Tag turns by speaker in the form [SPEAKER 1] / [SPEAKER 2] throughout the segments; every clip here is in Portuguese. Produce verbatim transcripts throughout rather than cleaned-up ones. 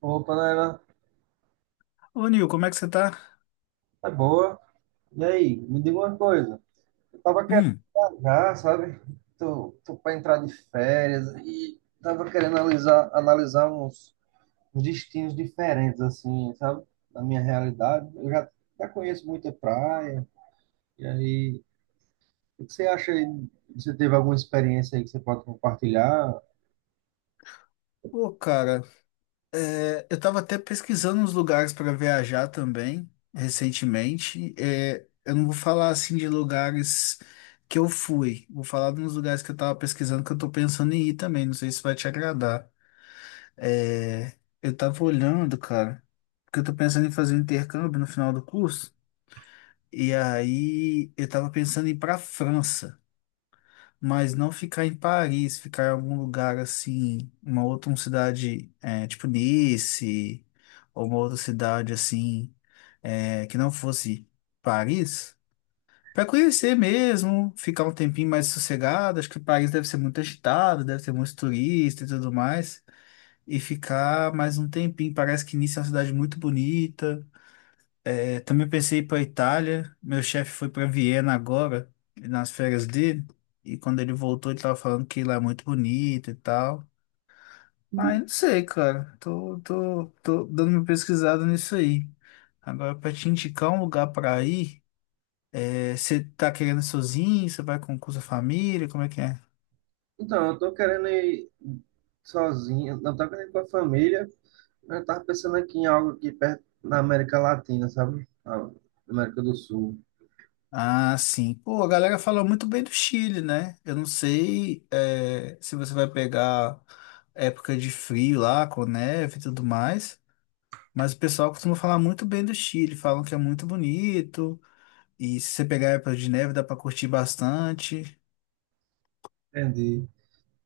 [SPEAKER 1] Opa, né?
[SPEAKER 2] Ô, Nil, como é que você tá?
[SPEAKER 1] É boa. E aí, me diga uma coisa. Eu tava querendo
[SPEAKER 2] Hum,
[SPEAKER 1] viajar, sabe? Tô, tô pra entrar de férias e tava querendo analisar, analisar uns, uns destinos diferentes, assim, sabe? Da minha realidade. Eu já, já conheço muita praia. E aí, o que você acha aí? Você teve alguma experiência aí que você pode compartilhar?
[SPEAKER 2] pô, cara, é, eu tava até pesquisando uns lugares pra viajar também, recentemente. É, eu não vou falar assim de lugares que eu fui, vou falar de uns lugares que eu tava pesquisando que eu tô pensando em ir também. Não sei se vai te agradar. É, eu tava olhando, cara, porque eu tô pensando em fazer um intercâmbio no final do curso, e aí eu tava pensando em ir pra França. Mas não ficar em Paris, ficar em algum lugar assim, uma outra uma cidade é, tipo Nice, ou uma outra cidade assim, é, que não fosse Paris, para conhecer mesmo, ficar um tempinho mais sossegado. Acho que Paris deve ser muito agitado, deve ter muito turista e tudo mais, e ficar mais um tempinho. Parece que Nice é uma cidade muito bonita. É, também pensei ir para Itália. Meu chefe foi para Viena agora, nas férias dele. E quando ele voltou, ele tava falando que lá é muito bonito e tal. Ah, eu não sei, cara. Tô, tô, tô dando uma pesquisada nisso aí. Agora, para te indicar um lugar para ir, é, você tá querendo ir sozinho? Você vai com, com sua família? Como é que é?
[SPEAKER 1] Então, eu tô querendo ir sozinho, não tô querendo ir com a família. Eu tava pensando aqui em algo aqui perto na América Latina, sabe? Na América do Sul.
[SPEAKER 2] Ah, sim. Pô, a galera fala muito bem do Chile, né? Eu não sei, é, se você vai pegar época de frio lá, com neve e tudo mais. Mas o pessoal costuma falar muito bem do Chile, falam que é muito bonito. E se você pegar a época de neve, dá pra curtir bastante.
[SPEAKER 1] Entendi.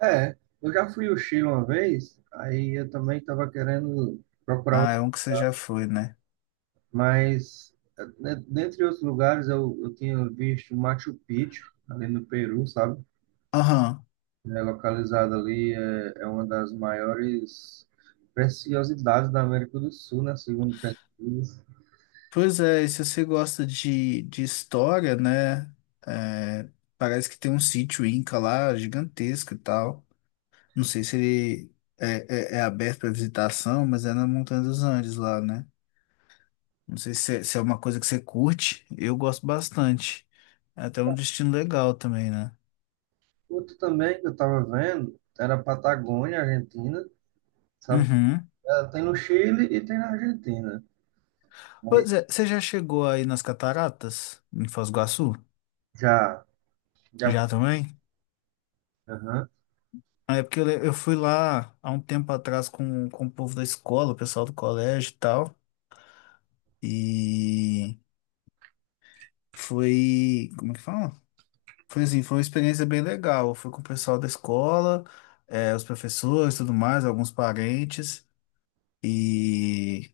[SPEAKER 1] É, eu já fui ao Chile uma vez, aí eu também tava querendo procurar
[SPEAKER 2] Ah,
[SPEAKER 1] outro,
[SPEAKER 2] é um que você já foi, né?
[SPEAKER 1] mas eh, de- dentre outros lugares eu, eu tinha visto Machu Picchu, ali no Peru, sabe?
[SPEAKER 2] Aham.
[SPEAKER 1] É localizado ali, é, é uma das maiores preciosidades da América do Sul, né? Segundo pesquisas.
[SPEAKER 2] Pois é, e se você gosta de, de história, né? é, parece que tem um sítio Inca lá, gigantesco e tal. Não sei se ele é, é, é aberto para visitação, mas é na Montanha dos Andes lá, né? Não sei se é, se é uma coisa que você curte. Eu gosto bastante. É até um destino legal também, né?
[SPEAKER 1] Outro também que eu tava vendo era a Patagônia, Argentina, sabe?
[SPEAKER 2] Uhum.
[SPEAKER 1] Ela tem no Chile e tem na Argentina. Aí
[SPEAKER 2] Pois é, você já chegou aí nas cataratas, em Foz do Iguaçu?
[SPEAKER 1] já, já,
[SPEAKER 2] Já também?
[SPEAKER 1] aham.
[SPEAKER 2] Ah, é porque eu, le- eu fui lá há um tempo atrás com, com o povo da escola, o pessoal do colégio e tal. E foi. Como é que fala? Foi assim, foi uma experiência bem legal. Eu fui com o pessoal da escola, eh, os professores e tudo mais, alguns parentes. E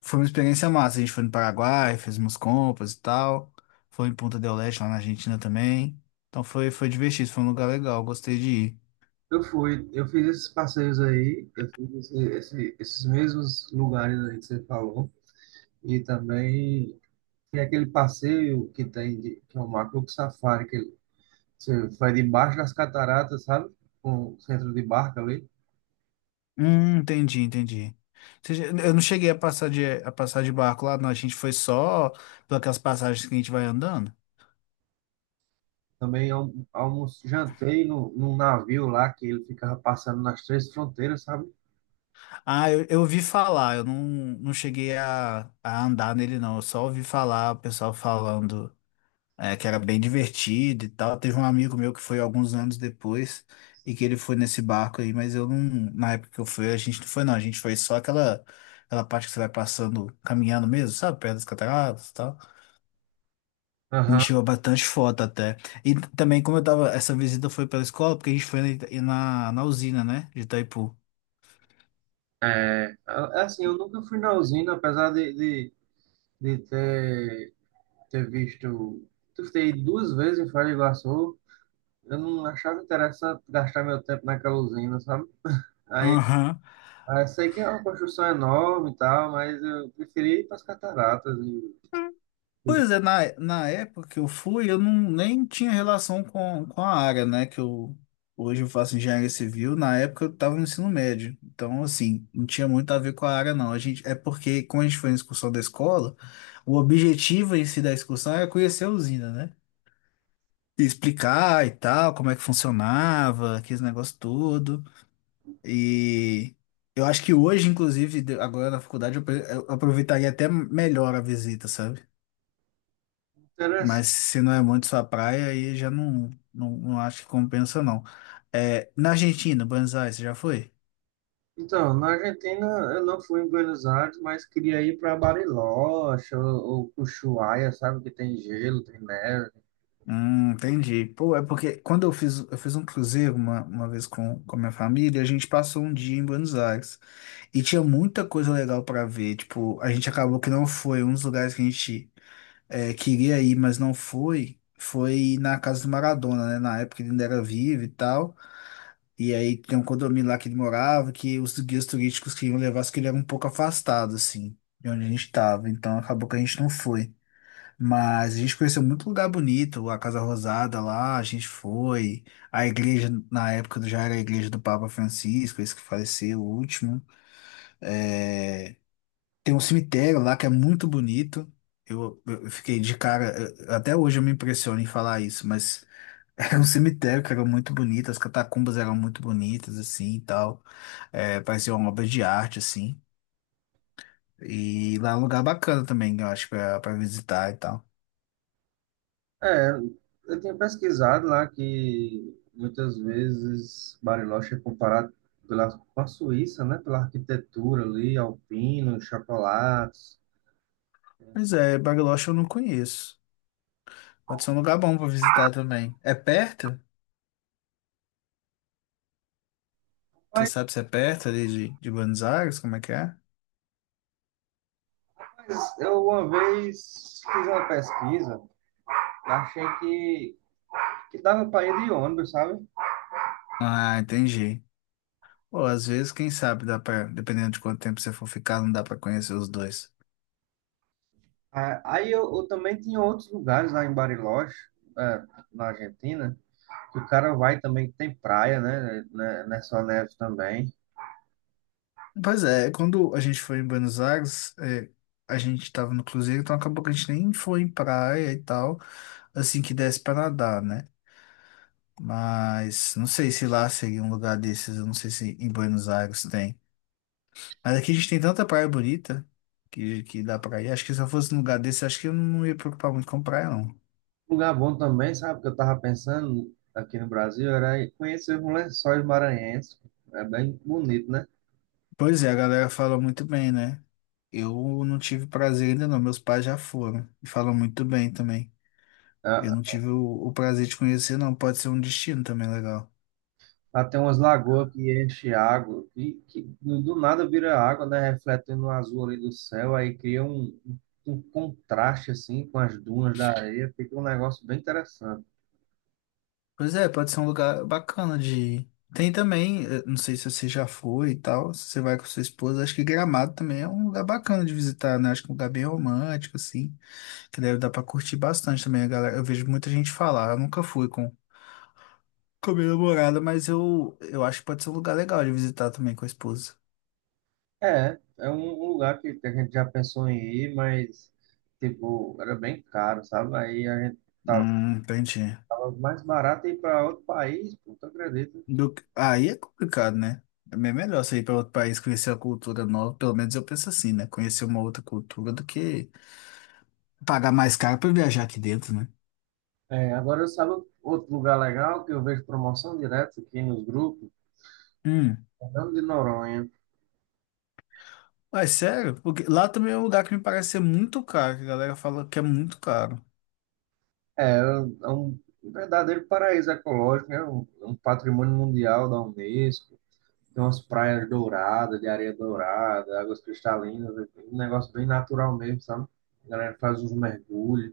[SPEAKER 2] foi uma experiência massa. A gente foi no Paraguai, fez umas compras e tal. Foi em Punta del Este, lá na Argentina também. Então foi, foi divertido, foi um lugar legal, gostei de ir.
[SPEAKER 1] Eu fui, eu fiz esses passeios aí, eu fiz esse- esse- esses mesmos lugares aí que você falou, e também tem aquele passeio que tem, de, que é o Macro Safari, que você vai debaixo das cataratas, sabe? Com o centro de barca ali.
[SPEAKER 2] Hum, entendi, entendi. Ou seja, eu não cheguei a passar de, a passar de barco lá, não. A gente foi só pelas passagens que a gente vai andando.
[SPEAKER 1] Também almo, almoço, jantei no, num navio lá, que ele ficava passando nas três fronteiras, sabe?
[SPEAKER 2] Ah, eu, eu ouvi falar, eu não, não cheguei a, a andar nele, não. Eu só ouvi falar o pessoal falando É, que era bem divertido e tal. Teve um amigo meu que foi alguns anos depois e que ele foi nesse barco aí, mas eu não. Na época que eu fui, a gente não foi, não. A gente foi só aquela, aquela parte que você vai passando, caminhando mesmo, sabe? Perto das cataratas e tal. A
[SPEAKER 1] Aham.
[SPEAKER 2] gente tirou bastante foto até. E também, como eu tava. Essa visita foi pela escola, porque a gente foi na, na, na usina, né? De Itaipu.
[SPEAKER 1] É é assim, eu nunca fui na usina, apesar de, de de ter, ter visto, de ter ido duas vezes em Foz do Iguaçu, eu não achava interessante gastar meu tempo naquela usina, sabe? Aí,
[SPEAKER 2] Aham.
[SPEAKER 1] aí sei que é uma construção enorme e tal, mas eu preferi ir para as cataratas e os
[SPEAKER 2] Pois é, na, na época que eu fui, eu não, nem tinha relação com, com a área, né? Que eu hoje eu faço engenharia civil, na época eu estava no ensino médio. Então, assim, não tinha muito a ver com a área, não. A gente, é porque, quando a gente foi na excursão da escola, o objetivo em si da excursão era conhecer a usina, né? E explicar e tal, como é que funcionava, aqueles negócios todo. E eu acho que hoje, inclusive, de- agora na faculdade, eu apre- eu aproveitaria até melhor a visita, sabe?
[SPEAKER 1] interessantes.
[SPEAKER 2] Mas se não é muito sua praia, aí já não, não, não acho que compensa, não. É, na Argentina, Buenos Aires, você já foi?
[SPEAKER 1] Então, na Argentina eu não fui em Buenos Aires, mas queria ir para Bariloche ou, ou Ushuaia, sabe? Que tem gelo, tem neve.
[SPEAKER 2] Hum, entendi. Pô, é porque quando eu fiz, eu fiz um cruzeiro uma, uma vez com, com a minha família, a gente passou um dia em Buenos Aires e tinha muita coisa legal para ver. Tipo, a gente acabou que não foi. Um dos lugares que a gente é, queria ir, mas não foi, foi na casa do Maradona, né? Na época ele ainda era vivo e tal. E aí tem um condomínio lá que ele morava, que os guias turísticos queriam levar, só que ele era um pouco afastado, assim, de onde a gente estava. Então acabou que a gente não foi. Mas a gente conheceu muito lugar bonito, a Casa Rosada lá, a gente foi. A igreja, na época, já era a igreja do Papa Francisco, esse que faleceu, o último. É, tem um cemitério lá que é muito bonito. Eu, eu fiquei de cara, eu- até hoje eu me impressiono em falar isso, mas era um cemitério que era muito bonito, as catacumbas eram muito bonitas, assim, e tal. É, parecia uma obra de arte, assim. E lá é um lugar bacana também, eu acho, pra, pra visitar e tal.
[SPEAKER 1] É, eu tinha pesquisado lá que muitas vezes Bariloche é comparado pela, com a Suíça, né? Pela arquitetura ali, alpino, chocolates.
[SPEAKER 2] Pois é, Bariloche eu não conheço. Pode ser um lugar bom pra visitar também. É perto? Você
[SPEAKER 1] Mas,
[SPEAKER 2] sabe se é perto ali de, de Buenos Aires? Como é que é?
[SPEAKER 1] mas eu uma vez fiz uma pesquisa, achei que, que dava para ir de ônibus, sabe?
[SPEAKER 2] Ah, entendi. Pô, às vezes, quem sabe, dá pra, dependendo de quanto tempo você for ficar, não dá pra conhecer os dois.
[SPEAKER 1] Ah, aí eu, eu também tinha outros lugares lá em Bariloche, é, na Argentina, que o cara vai também, que tem praia, né? Né- Nessa neve também.
[SPEAKER 2] Pois é, quando a gente foi em Buenos Aires, é, a gente tava no cruzeiro, então acabou que a gente nem foi em praia e tal, assim que desse pra nadar, né? Mas não sei se lá seria um lugar desses, eu não sei se em Buenos Aires tem. Mas aqui a gente tem tanta praia bonita que, que dá pra ir. Acho que se eu fosse num lugar desse, acho que eu não ia preocupar muito com praia, não.
[SPEAKER 1] Um lugar bom também, sabe? Que eu tava pensando aqui no Brasil era ir conhecer os Lençóis Maranhenses. É bem bonito, né?
[SPEAKER 2] Pois é, a galera fala muito bem, né? Eu não tive prazer ainda não, meus pais já foram e falam muito bem também. Eu não
[SPEAKER 1] Ah,
[SPEAKER 2] tive o, o prazer de conhecer, não. Pode ser um destino também legal.
[SPEAKER 1] lá tem umas lagoas que enche água, que, que do do nada vira água, né? Refletindo no azul ali do céu, aí cria um, um contraste assim com as dunas da areia, fica um negócio bem interessante.
[SPEAKER 2] Pois é, pode ser um lugar bacana de ir. Tem também, eh, não sei se você já foi e tal, se você vai com sua esposa, acho que Gramado também é um lugar bacana de visitar, né? Acho que é um lugar bem romântico, assim, que deve dar pra curtir bastante também, a galera. Eu vejo muita gente falar, eu nunca fui com, com a minha namorada, mas eu, eu acho que pode ser um lugar legal de visitar também com a esposa.
[SPEAKER 1] É, é um um lugar que a gente já pensou em ir, mas tipo, era bem caro, sabe? Aí a gente tava
[SPEAKER 2] Hum, entendi.
[SPEAKER 1] mais barato ir para outro país, pô, tu acredita?
[SPEAKER 2] Do... que- Aí é complicado, né? É bem melhor você ir para outro país conhecer a cultura nova, pelo menos eu penso assim, né? Conhecer uma outra cultura do que pagar mais caro para viajar aqui dentro, né?
[SPEAKER 1] É, agora eu sabe, outro lugar legal que eu vejo promoção direto aqui nos grupos,
[SPEAKER 2] Hum.
[SPEAKER 1] Fernando de Noronha.
[SPEAKER 2] Mas sério, porque lá também é um lugar que me parece ser muito caro, que a galera fala que é muito caro.
[SPEAKER 1] É, é um é um verdadeiro paraíso ecológico, né? Um, um patrimônio mundial da Unesco. Tem umas praias douradas, de areia dourada, águas cristalinas, é um negócio bem natural mesmo, sabe? A galera faz uns mergulhos,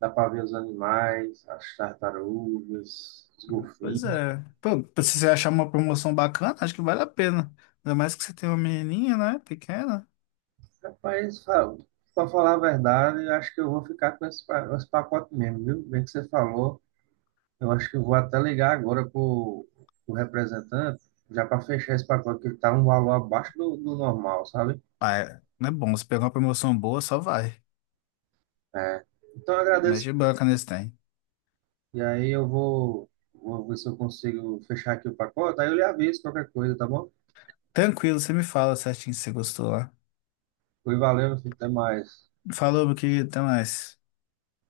[SPEAKER 1] dá para ver os animais, as tartarugas, os
[SPEAKER 2] Pois
[SPEAKER 1] golfinhos.
[SPEAKER 2] é. Pô, se você achar uma promoção bacana, acho que vale a pena. Ainda mais que você tem uma menininha, né? Pequena.
[SPEAKER 1] Rapaz, para falar a verdade, eu acho que eu vou ficar com esse, pa- esse pacote mesmo, viu? Bem que você falou. Eu acho que eu vou até ligar agora para o representante, já para fechar esse pacote, que está um valor abaixo do, do normal, sabe?
[SPEAKER 2] Ah, é. Não é bom. Se pegar uma promoção boa, só vai.
[SPEAKER 1] É. Então eu agradeço.
[SPEAKER 2] Mete banca nesse tem.
[SPEAKER 1] E aí eu vou, vou ver se eu consigo fechar aqui o pacote, aí eu lhe aviso qualquer coisa, tá bom?
[SPEAKER 2] Tranquilo, você me fala certinho se você gostou lá.
[SPEAKER 1] Foi, valeu, meu filho, até mais.
[SPEAKER 2] Falou, meu querido, até mais.